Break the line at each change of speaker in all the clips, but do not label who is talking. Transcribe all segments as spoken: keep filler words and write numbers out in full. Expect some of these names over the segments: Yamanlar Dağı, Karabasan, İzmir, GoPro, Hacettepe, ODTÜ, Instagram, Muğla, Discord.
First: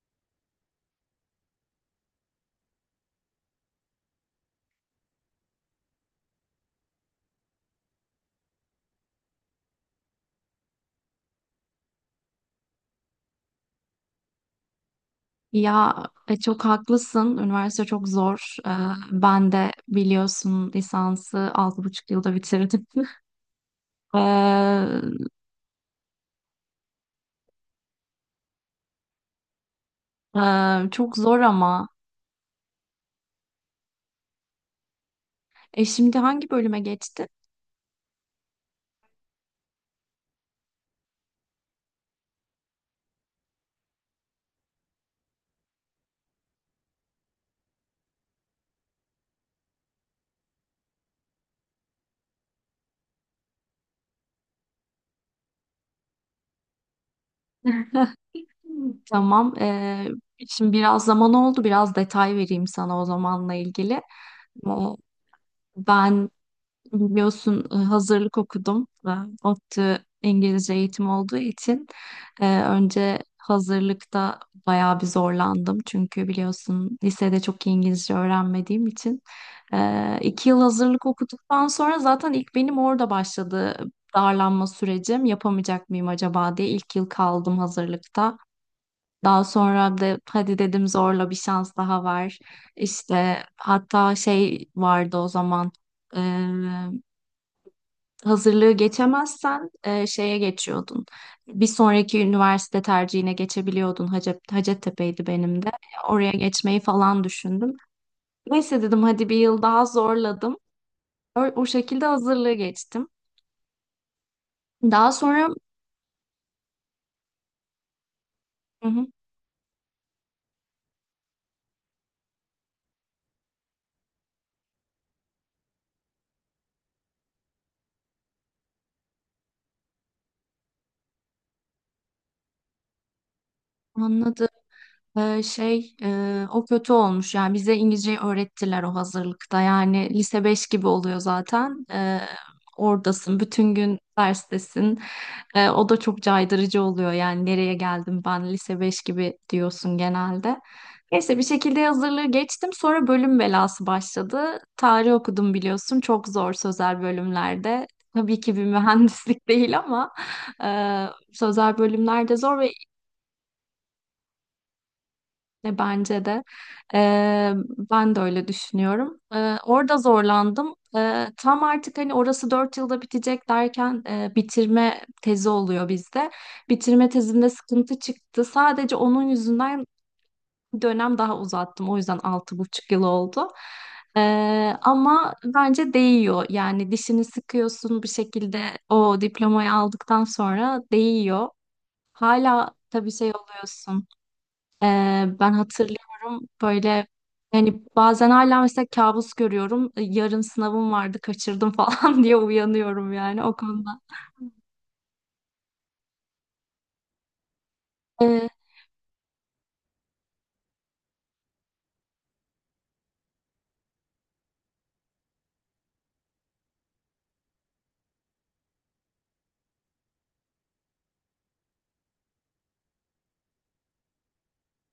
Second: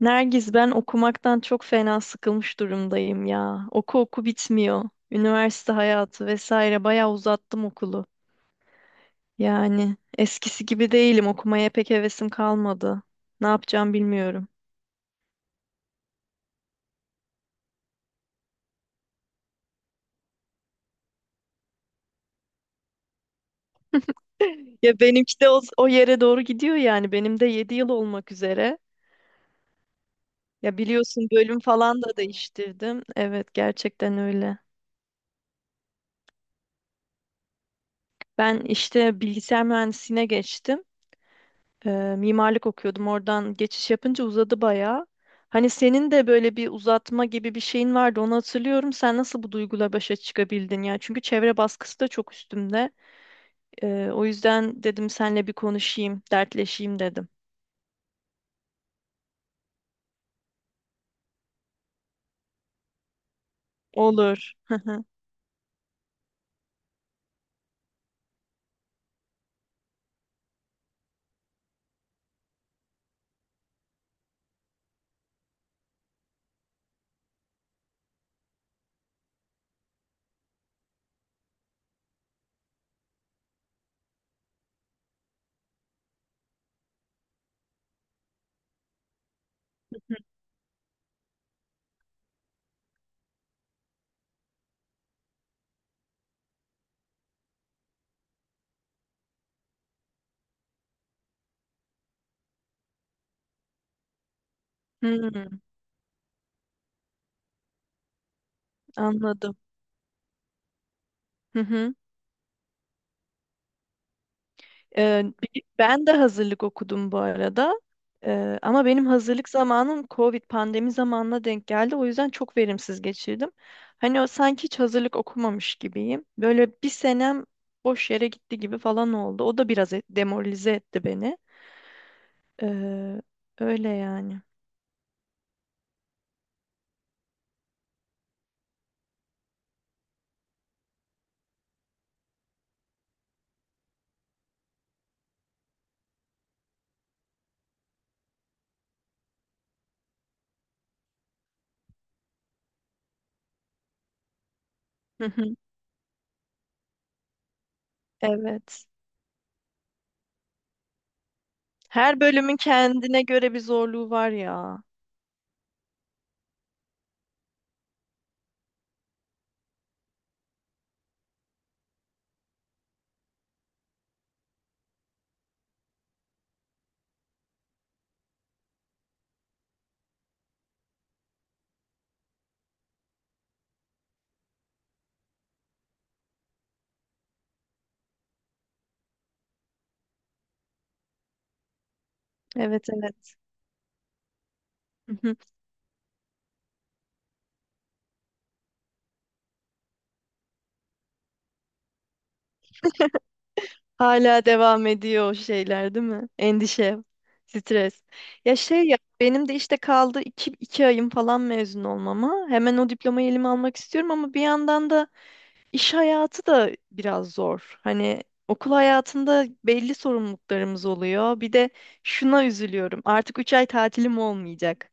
Nergiz ben okumaktan çok fena sıkılmış durumdayım ya. Oku oku bitmiyor. Üniversite hayatı vesaire bayağı uzattım okulu. Yani eskisi gibi değilim. Okumaya pek hevesim kalmadı. Ne yapacağım bilmiyorum.
Ya e, çok haklısın. Üniversite çok zor. Ee, ben de biliyorsun lisansı altı buçuk yılda bitirdim. Ee,
Ya benimki de o, o yere doğru gidiyor yani. Benim de yedi yıl olmak üzere.
e,
Ya
Çok
biliyorsun
zor
bölüm
ama.
falan da değiştirdim. Evet gerçekten öyle.
E şimdi hangi bölüme geçtin?
Ben işte bilgisayar mühendisliğine geçtim. E, mimarlık okuyordum. Oradan geçiş yapınca uzadı bayağı. Hani senin de böyle bir uzatma gibi bir şeyin vardı. Onu hatırlıyorum. Sen nasıl bu duyguyla başa çıkabildin ya? Çünkü çevre baskısı da çok üstümde. E, o yüzden dedim senle bir konuşayım, dertleşeyim dedim.
Tamam. E, şimdi biraz zaman oldu. Biraz detay vereyim sana o zamanla ilgili.
Olur.
O- Ben biliyorsun e, hazırlık okudum ve ODTÜ İngilizce eğitim olduğu için e, önce hazırlıkta bayağı bir zorlandım. Çünkü biliyorsun lisede çok iyi İngilizce öğrenmediğim için. E, iki yıl hazırlık okuduktan sonra zaten ilk benim orada başladı darlanma sürecim. Yapamayacak mıyım acaba diye ilk yıl kaldım hazırlıkta. Daha sonra da hadi dedim zorla bir şans daha var. İşte hatta şey vardı o zaman hazırlığı geçemezsen e, şeye geçiyordun. Bir sonraki üniversite tercihine geçebiliyordun. Hacep, Hacettepe'ydi
Hmm,
benim de. Oraya geçmeyi falan düşündüm. Neyse dedim hadi bir
anladım.
yıl daha zorladım. O, o şekilde hazırlığı geçtim. Daha
Ee,
sonra
bi- Ben de hazırlık okudum bu arada. Ee, ama
hı hı,
benim hazırlık zamanım Covid pandemi zamanına denk geldi. O yüzden çok verimsiz geçirdim. Hani o sanki hiç hazırlık okumamış gibiyim. Böyle bir senem boş yere gitti gibi falan oldu. O da biraz et- demoralize etti beni. Ee, Öyle yani.
anladım. Ee, şey e, o kötü olmuş yani bize İngilizceyi öğrettiler o hazırlıkta yani lise beş gibi oluyor zaten. Ee, oradasın bütün gün derstesin. Ee, o da çok caydırıcı oluyor yani nereye geldim ben lise beş gibi diyorsun genelde. Neyse bir şekilde hazırlığı geçtim sonra bölüm belası başladı, tarih
Hı
okudum
hı.
biliyorsun, çok zor sözel bölümlerde, tabii ki bir
Evet.
mühendislik değil ama e, sözel
Her
bölümlerde
bölümün
zor ve
kendine göre bir zorluğu var ya.
e, bence de. E, Ben de öyle düşünüyorum. E, orada zorlandım. E, tam artık hani orası dört yılda bitecek derken e, bitirme tezi oluyor bizde. Bitirme tezimde sıkıntı çıktı. Sadece onun yüzünden dönem daha uzattım. O yüzden altı buçuk yıl oldu. E, Ama bence değiyor. Yani dişini sıkıyorsun bir şekilde, o diplomayı aldıktan sonra değiyor. Hala
Evet
tabii şey
evet.
oluyorsun.
Hı
Ee,
hı.
Ben hatırlıyorum böyle, yani bazen hala mesela kabus görüyorum. Ee, Yarın sınavım vardı kaçırdım falan diye uyanıyorum yani o konuda.
Hala devam ediyor o şeyler değil mi? Endişe, stres.
Ee,
Ya şey ya benim de işte kaldı iki, iki ayım falan mezun olmama. Hemen o diplomayı elime almak istiyorum ama bir yandan da iş hayatı da biraz zor. Hani okul hayatında belli sorumluluklarımız oluyor. Bir de şuna üzülüyorum. Artık üç ay tatilim olmayacak.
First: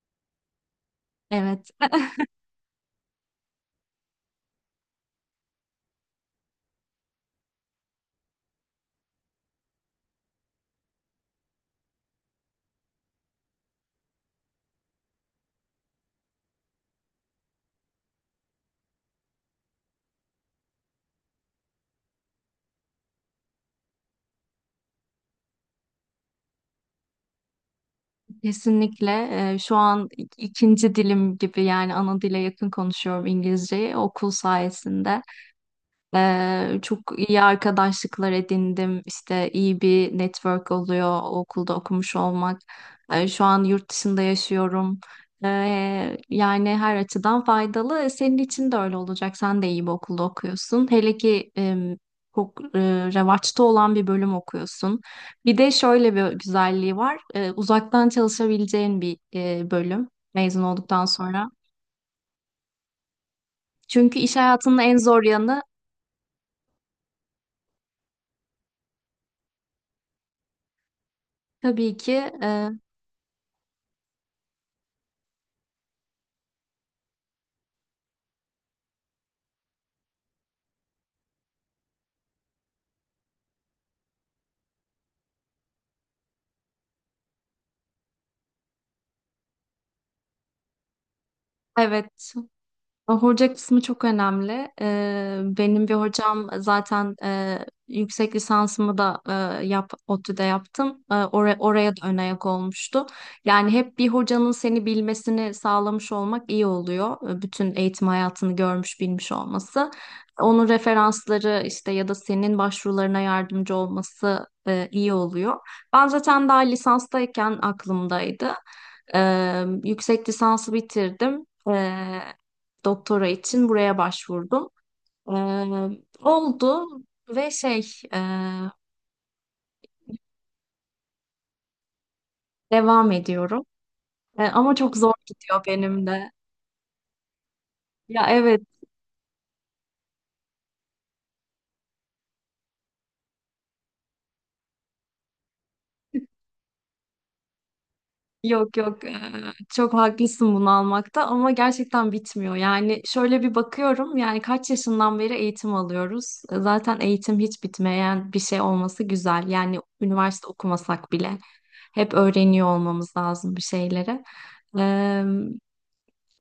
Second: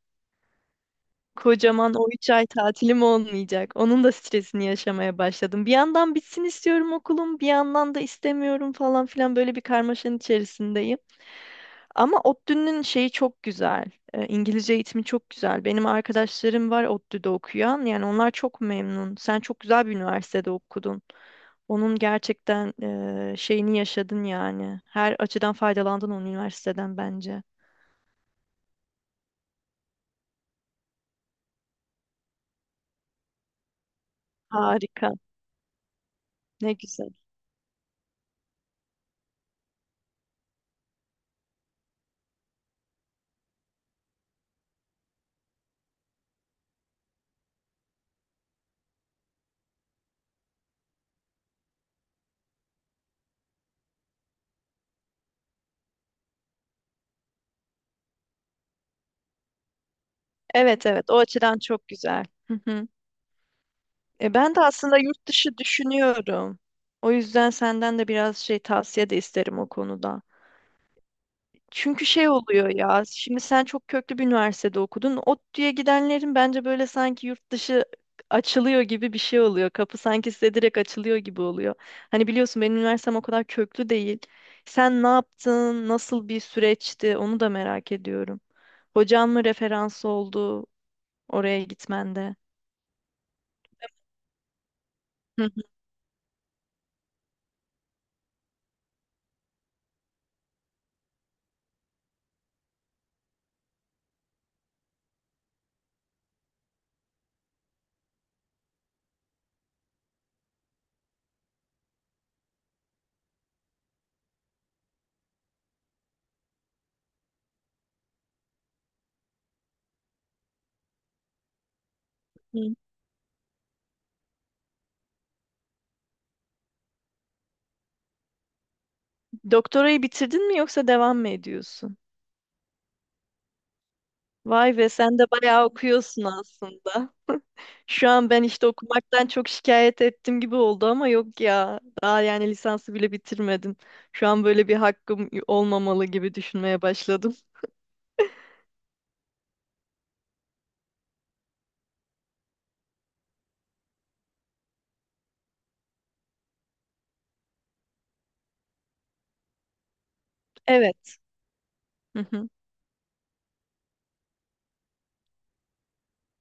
evet,
Kocaman o üç ay tatilim olmayacak. Onun da stresini yaşamaya başladım. Bir yandan bitsin istiyorum okulum, bir yandan da istemiyorum falan filan böyle bir karmaşanın içerisindeyim. Ama ODTÜ'nün şeyi çok güzel. E, İngilizce eğitimi çok güzel. Benim arkadaşlarım var ODTÜ'de okuyan. Yani onlar çok memnun. Sen çok güzel bir üniversitede okudun. Onun gerçekten e, şeyini yaşadın yani. Her açıdan faydalandın onun üniversiteden bence.
kesinlikle. Ee, şu an ik- ikinci dilim gibi yani ana dile yakın konuşuyorum İngilizceyi okul
Harika.
sayesinde.
Ne
Ee, çok
güzel.
iyi arkadaşlıklar edindim. İşte iyi bir network oluyor o okulda okumuş olmak. Ee, şu an yurt dışında yaşıyorum. Ee, yani her açıdan faydalı. Senin için de öyle olacak. Sen de iyi bir okulda okuyorsun. Hele ki em, çok e, revaçta olan bir bölüm okuyorsun. Bir de şöyle bir güzelliği var. Ee, uzaktan çalışabileceğin bir e, bölüm mezun
Evet
olduktan
evet o
sonra.
açıdan çok güzel.
Çünkü
E
iş
ben de
hayatının en
aslında
zor
yurt dışı
yanı,
düşünüyorum. O yüzden senden de biraz şey tavsiye de isterim o konuda.
tabii
Çünkü
ki,
şey oluyor
e,
ya, şimdi sen çok köklü bir üniversitede okudun. ODTÜ'ye gidenlerin bence böyle sanki yurt dışı açılıyor gibi bir şey oluyor. Kapı sanki size direkt açılıyor gibi oluyor. Hani biliyorsun benim üniversitem o kadar köklü değil. Sen ne yaptın, nasıl bir süreçti onu da merak ediyorum. Hocan mı referans oldu oraya
evet.
gitmende?
Hoca kısmı çok önemli. Ee,
Hı
benim bir hocam zaten, e, yüksek lisansımı da e, yap, ODTÜ'de yaptım. E, oraya, oraya da ön ayak olmuştu. Yani hep bir hocanın seni bilmesini sağlamış olmak iyi oluyor. E, Bütün eğitim hayatını görmüş bilmiş olması. Onun referansları işte, ya da senin başvurularına yardımcı olması e, iyi oluyor. Ben zaten daha lisanstayken aklımdaydı. Ee, yüksek lisansı bitirdim,
hı.
doktora için buraya başvurdum. Ee, Oldu ve şey e,
Doktorayı bitirdin mi yoksa devam mı ediyorsun?
devam ediyorum. E,
Vay
ama
be
çok zor
sen de
gidiyor
bayağı
benim
okuyorsun
de.
aslında. Şu
Ya
an ben
evet,
işte okumaktan çok şikayet ettim gibi oldu ama yok ya. Daha yani lisansı bile bitirmedim. Şu an böyle bir hakkım olmamalı gibi düşünmeye başladım.
yok yok, e, çok haklısın bunu almakta ama gerçekten bitmiyor. Yani şöyle bir bakıyorum yani kaç yaşından beri eğitim alıyoruz. E, Zaten eğitim hiç bitmeyen bir şey olması güzel. Yani üniversite okumasak
Evet.
bile hep
Hı hı.
öğreniyor olmamız lazım bir şeyleri.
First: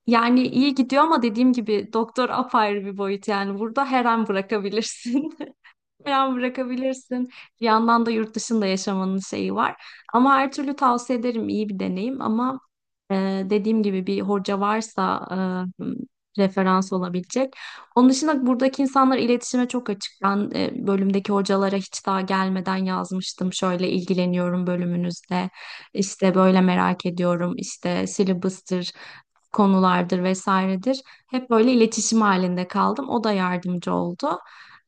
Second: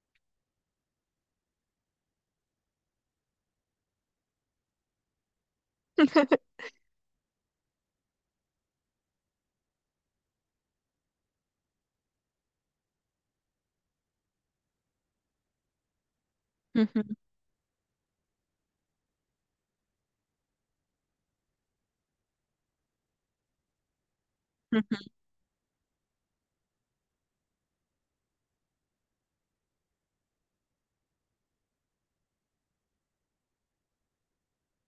Yani iyi gidiyor ama dediğim gibi doktor apayrı bir boyut yani burada her an bırakabilirsin. Falan bırakabilirsin. Bir yandan da yurt dışında yaşamanın şeyi var. Ama her türlü tavsiye ederim, iyi bir deneyim ama e, dediğim gibi bir hoca varsa e,
Hı
referans
hı,
olabilecek. Onun dışında buradaki insanlar iletişime çok açık. Ben e, bölümdeki hocalara hiç daha gelmeden yazmıştım. Şöyle ilgileniyorum
hı hı.
bölümünüzde. İşte böyle merak ediyorum. İşte syllabus'tır, konulardır vesairedir. Hep böyle iletişim halinde kaldım. O da yardımcı oldu.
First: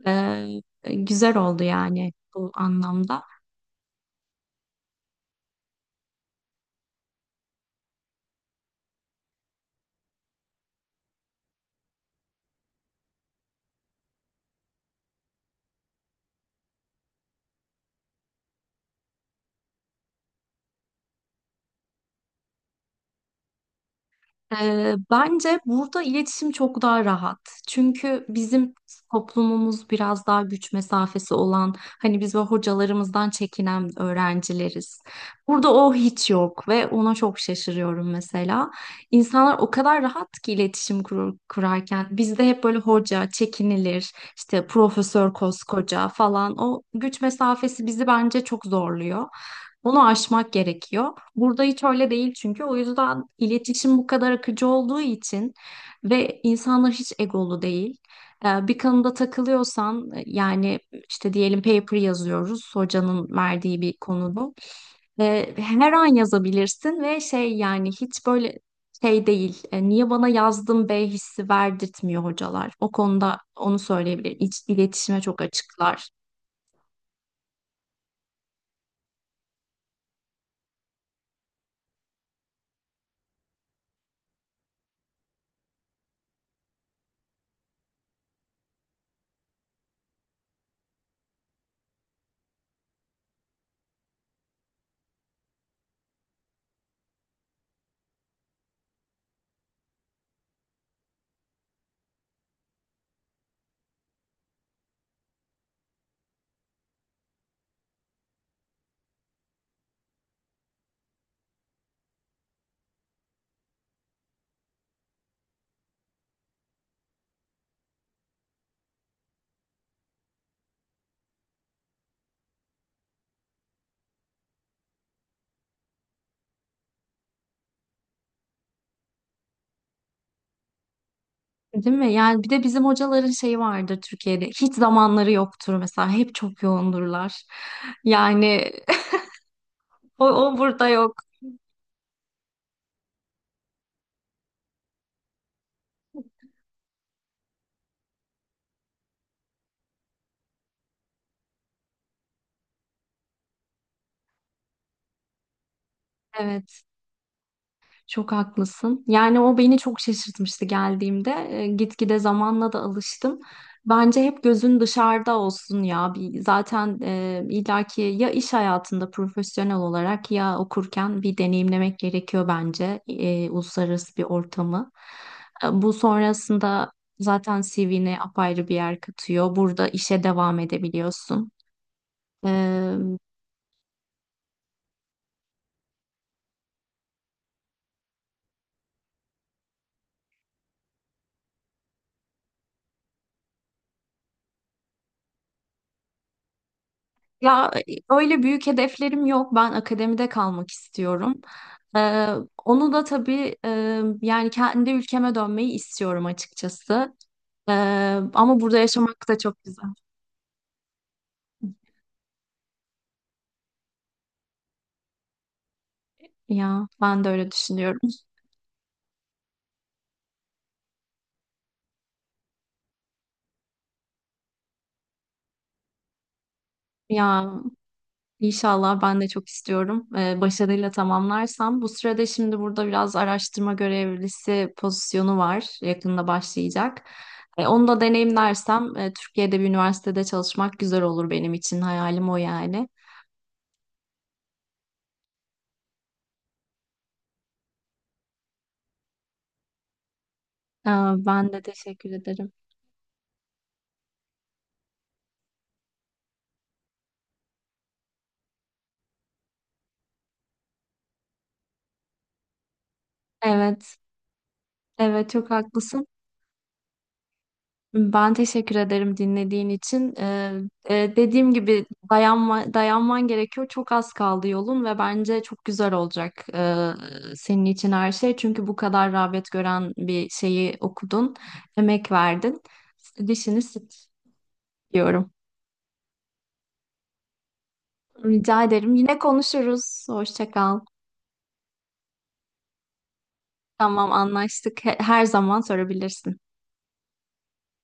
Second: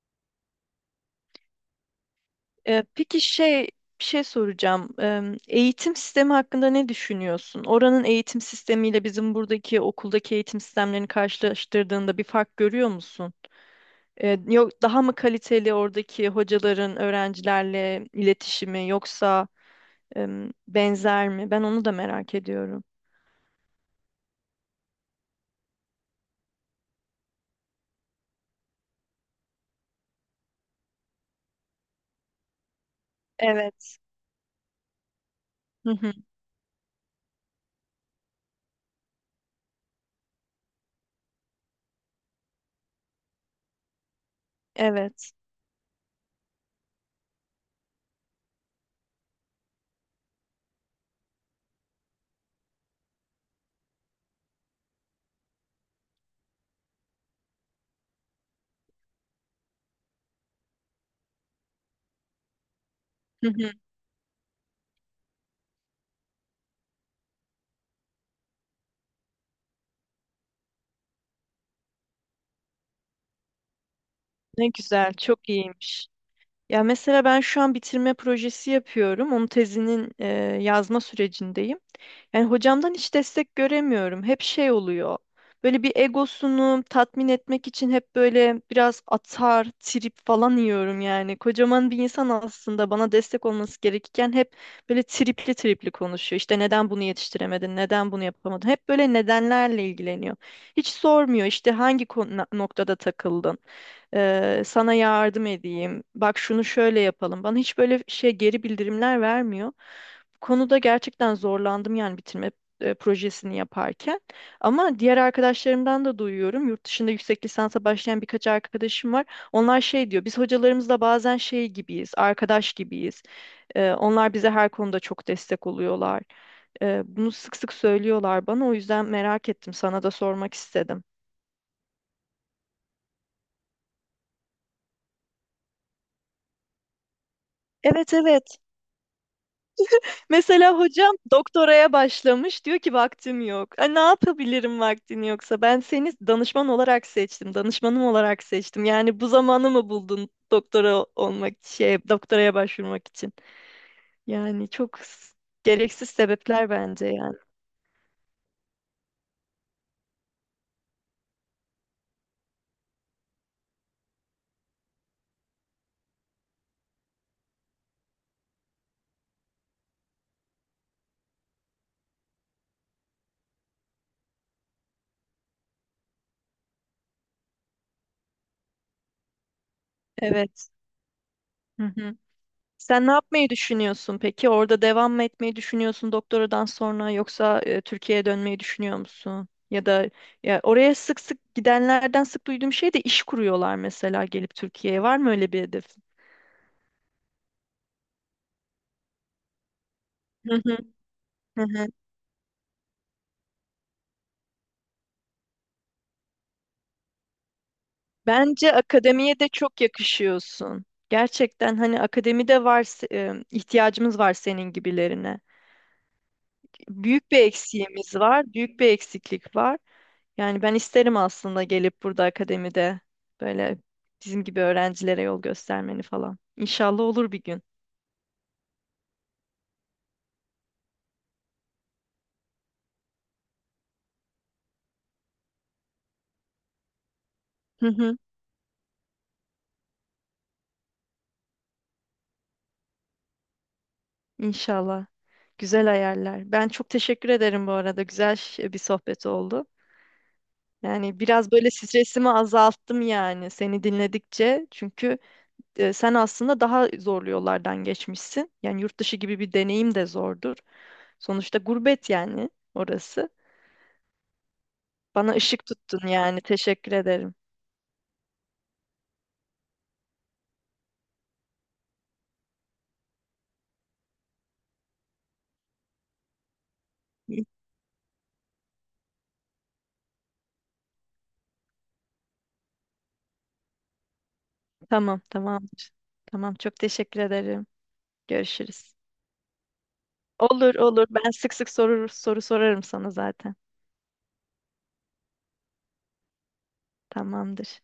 Ee, Güzel oldu yani bu
Ee, peki
anlamda.
şey bir şey soracağım. Em, eğitim sistemi hakkında ne düşünüyorsun? Oranın eğitim sistemiyle bizim buradaki okuldaki eğitim sistemlerini karşılaştırdığında bir fark görüyor musun? E, yok daha mı kaliteli oradaki hocaların öğrencilerle iletişimi yoksa em, benzer mi? Ben onu da merak ediyorum.
Ee, bence burada iletişim çok daha rahat. Çünkü bizim toplumumuz biraz daha güç mesafesi olan, hani biz böyle hocalarımızdan çekinen
Evet.
öğrencileriz. Burada
Hı
o
hı,
hiç yok ve ona çok şaşırıyorum mesela. İnsanlar o kadar rahat ki iletişim kurur- kurarken. Bizde hep böyle hoca çekinilir, işte
evet.
profesör koskoca falan. O güç mesafesi bizi bence çok zorluyor. Onu aşmak gerekiyor. Burada hiç öyle değil çünkü. O yüzden iletişim bu kadar akıcı olduğu için ve insanlar hiç egolu değil. Ee, Bir konuda takılıyorsan e, yani işte diyelim paper yazıyoruz hocanın
Hı hı.
verdiği bir konuda. Ve her an yazabilirsin ve şey yani hiç böyle şey değil. E, niye bana yazdın be hissi verdirtmiyor hocalar. O konuda onu söyleyebilirim. İç,
Ne güzel,
iletişime çok
çok iyiymiş.
açıklar.
Ya mesela ben şu an bitirme projesi yapıyorum. Onun tezinin e, yazma sürecindeyim. Yani hocamdan hiç destek göremiyorum. Hep şey oluyor. Böyle bir egosunu tatmin etmek için hep böyle biraz atar, trip falan yiyorum yani. Kocaman bir insan aslında bana destek olması gerekirken hep böyle tripli tripli konuşuyor. İşte neden bunu yetiştiremedin, neden bunu yapamadın? Hep böyle nedenlerle ilgileniyor. Hiç sormuyor işte hangi konu- noktada takıldın, Ee, sana yardım edeyim, bak şunu şöyle yapalım. Bana hiç böyle şey geri bildirimler vermiyor konuda gerçekten zorlandım yani bitirme e, projesini yaparken. Ama diğer arkadaşlarımdan da duyuyorum. Yurt dışında yüksek lisansa başlayan birkaç arkadaşım var. Onlar şey diyor, biz hocalarımızla bazen şey gibiyiz, arkadaş gibiyiz. E, onlar bize her konuda çok destek oluyorlar. E, bunu sık sık söylüyorlar bana. O yüzden merak ettim, sana da sormak istedim.
Değil mi? Yani bir de bizim hocaların şeyi vardır Türkiye'de. Hiç zamanları yoktur mesela. Hep çok yoğundurlar.
Evet evet.
Yani o, o
Mesela
burada yok.
hocam doktoraya başlamış diyor ki vaktim yok. E, ne yapabilirim vaktin yoksa? Ben seni danışman olarak seçtim, danışmanım olarak seçtim. Yani bu zamanı mı buldun doktora olmak, şey, doktoraya başvurmak için? Yani çok s- gereksiz sebepler
Evet.
bence yani.
Çok haklısın. Yani o beni çok şaşırtmıştı geldiğimde. E, gitgide zamanla da alıştım. Bence hep gözün dışarıda olsun ya. Bir, zaten e, illaki ya iş hayatında profesyonel olarak ya okurken bir deneyimlemek gerekiyor bence e, uluslararası bir ortamı. E, bu sonrasında zaten C V'ne apayrı bir yer katıyor. Burada işe devam
Evet.
edebiliyorsun.
Hı hı.
Ee,
Sen ne yapmayı düşünüyorsun peki? Orada devam mı etmeyi düşünüyorsun doktoradan sonra yoksa e, Türkiye'ye dönmeyi düşünüyor musun? Ya da ya oraya sık sık gidenlerden sık duyduğum şey de iş kuruyorlar mesela gelip Türkiye'ye. Var mı öyle bir hedef?
Ya öyle büyük hedeflerim yok. Ben akademide
Hı
kalmak
hı,
istiyorum.
hı hı.
Ee, Onu da tabii e, yani kendi ülkeme dönmeyi istiyorum açıkçası. Ee, Ama
Bence
burada yaşamak da
akademiye de
çok
çok
güzel.
yakışıyorsun. Gerçekten hani akademide var se- e, ihtiyacımız var senin gibilerine.
Ya ben de
Büyük bir
öyle düşünüyorum.
eksiğimiz var, büyük bir eksiklik var. Yani ben isterim aslında gelip burada akademide böyle bizim gibi öğrencilere yol göstermeni falan. İnşallah olur bir
Ya
gün.
inşallah ben de çok istiyorum. Ee, başarıyla tamamlarsam. Bu sırada şimdi burada biraz araştırma görevlisi pozisyonu var. Yakında başlayacak. E,
Hı
onu da
hı,
deneyimlersem e, Türkiye'de bir üniversitede çalışmak güzel olur benim için. Hayalim o yani.
İnşallah. Güzel hayaller. Ben çok teşekkür ederim bu arada. Güzel ş- bir sohbet oldu.
Aa,
Yani biraz
ben de
böyle
teşekkür
stresimi
ederim.
azalttım yani seni dinledikçe. Çünkü e, sen aslında daha zorlu yollardan geçmişsin. Yani yurt dışı gibi bir deneyim de zordur. Sonuçta gurbet yani orası.
Evet, evet,
Bana
çok
ışık
haklısın.
tuttun yani. Teşekkür ederim.
Ben teşekkür ederim dinlediğin için. Ee, e, dediğim gibi dayanma, dayanman gerekiyor. Çok az kaldı yolun ve bence çok güzel olacak ee, senin için her şey. Çünkü bu kadar rağbet gören bir şeyi okudun, emek verdin. Dişini sık
Tamam,
diyorum.
tamamdır. Tamam, çok teşekkür ederim.
Rica
Görüşürüz.
ederim. Yine konuşuruz. Hoşça
Olur,
kal.
olur. Ben sık sık soru soru sorarım sana zaten.
Tamam, anlaştık. He- Her zaman sorabilirsin.
Tamamdır.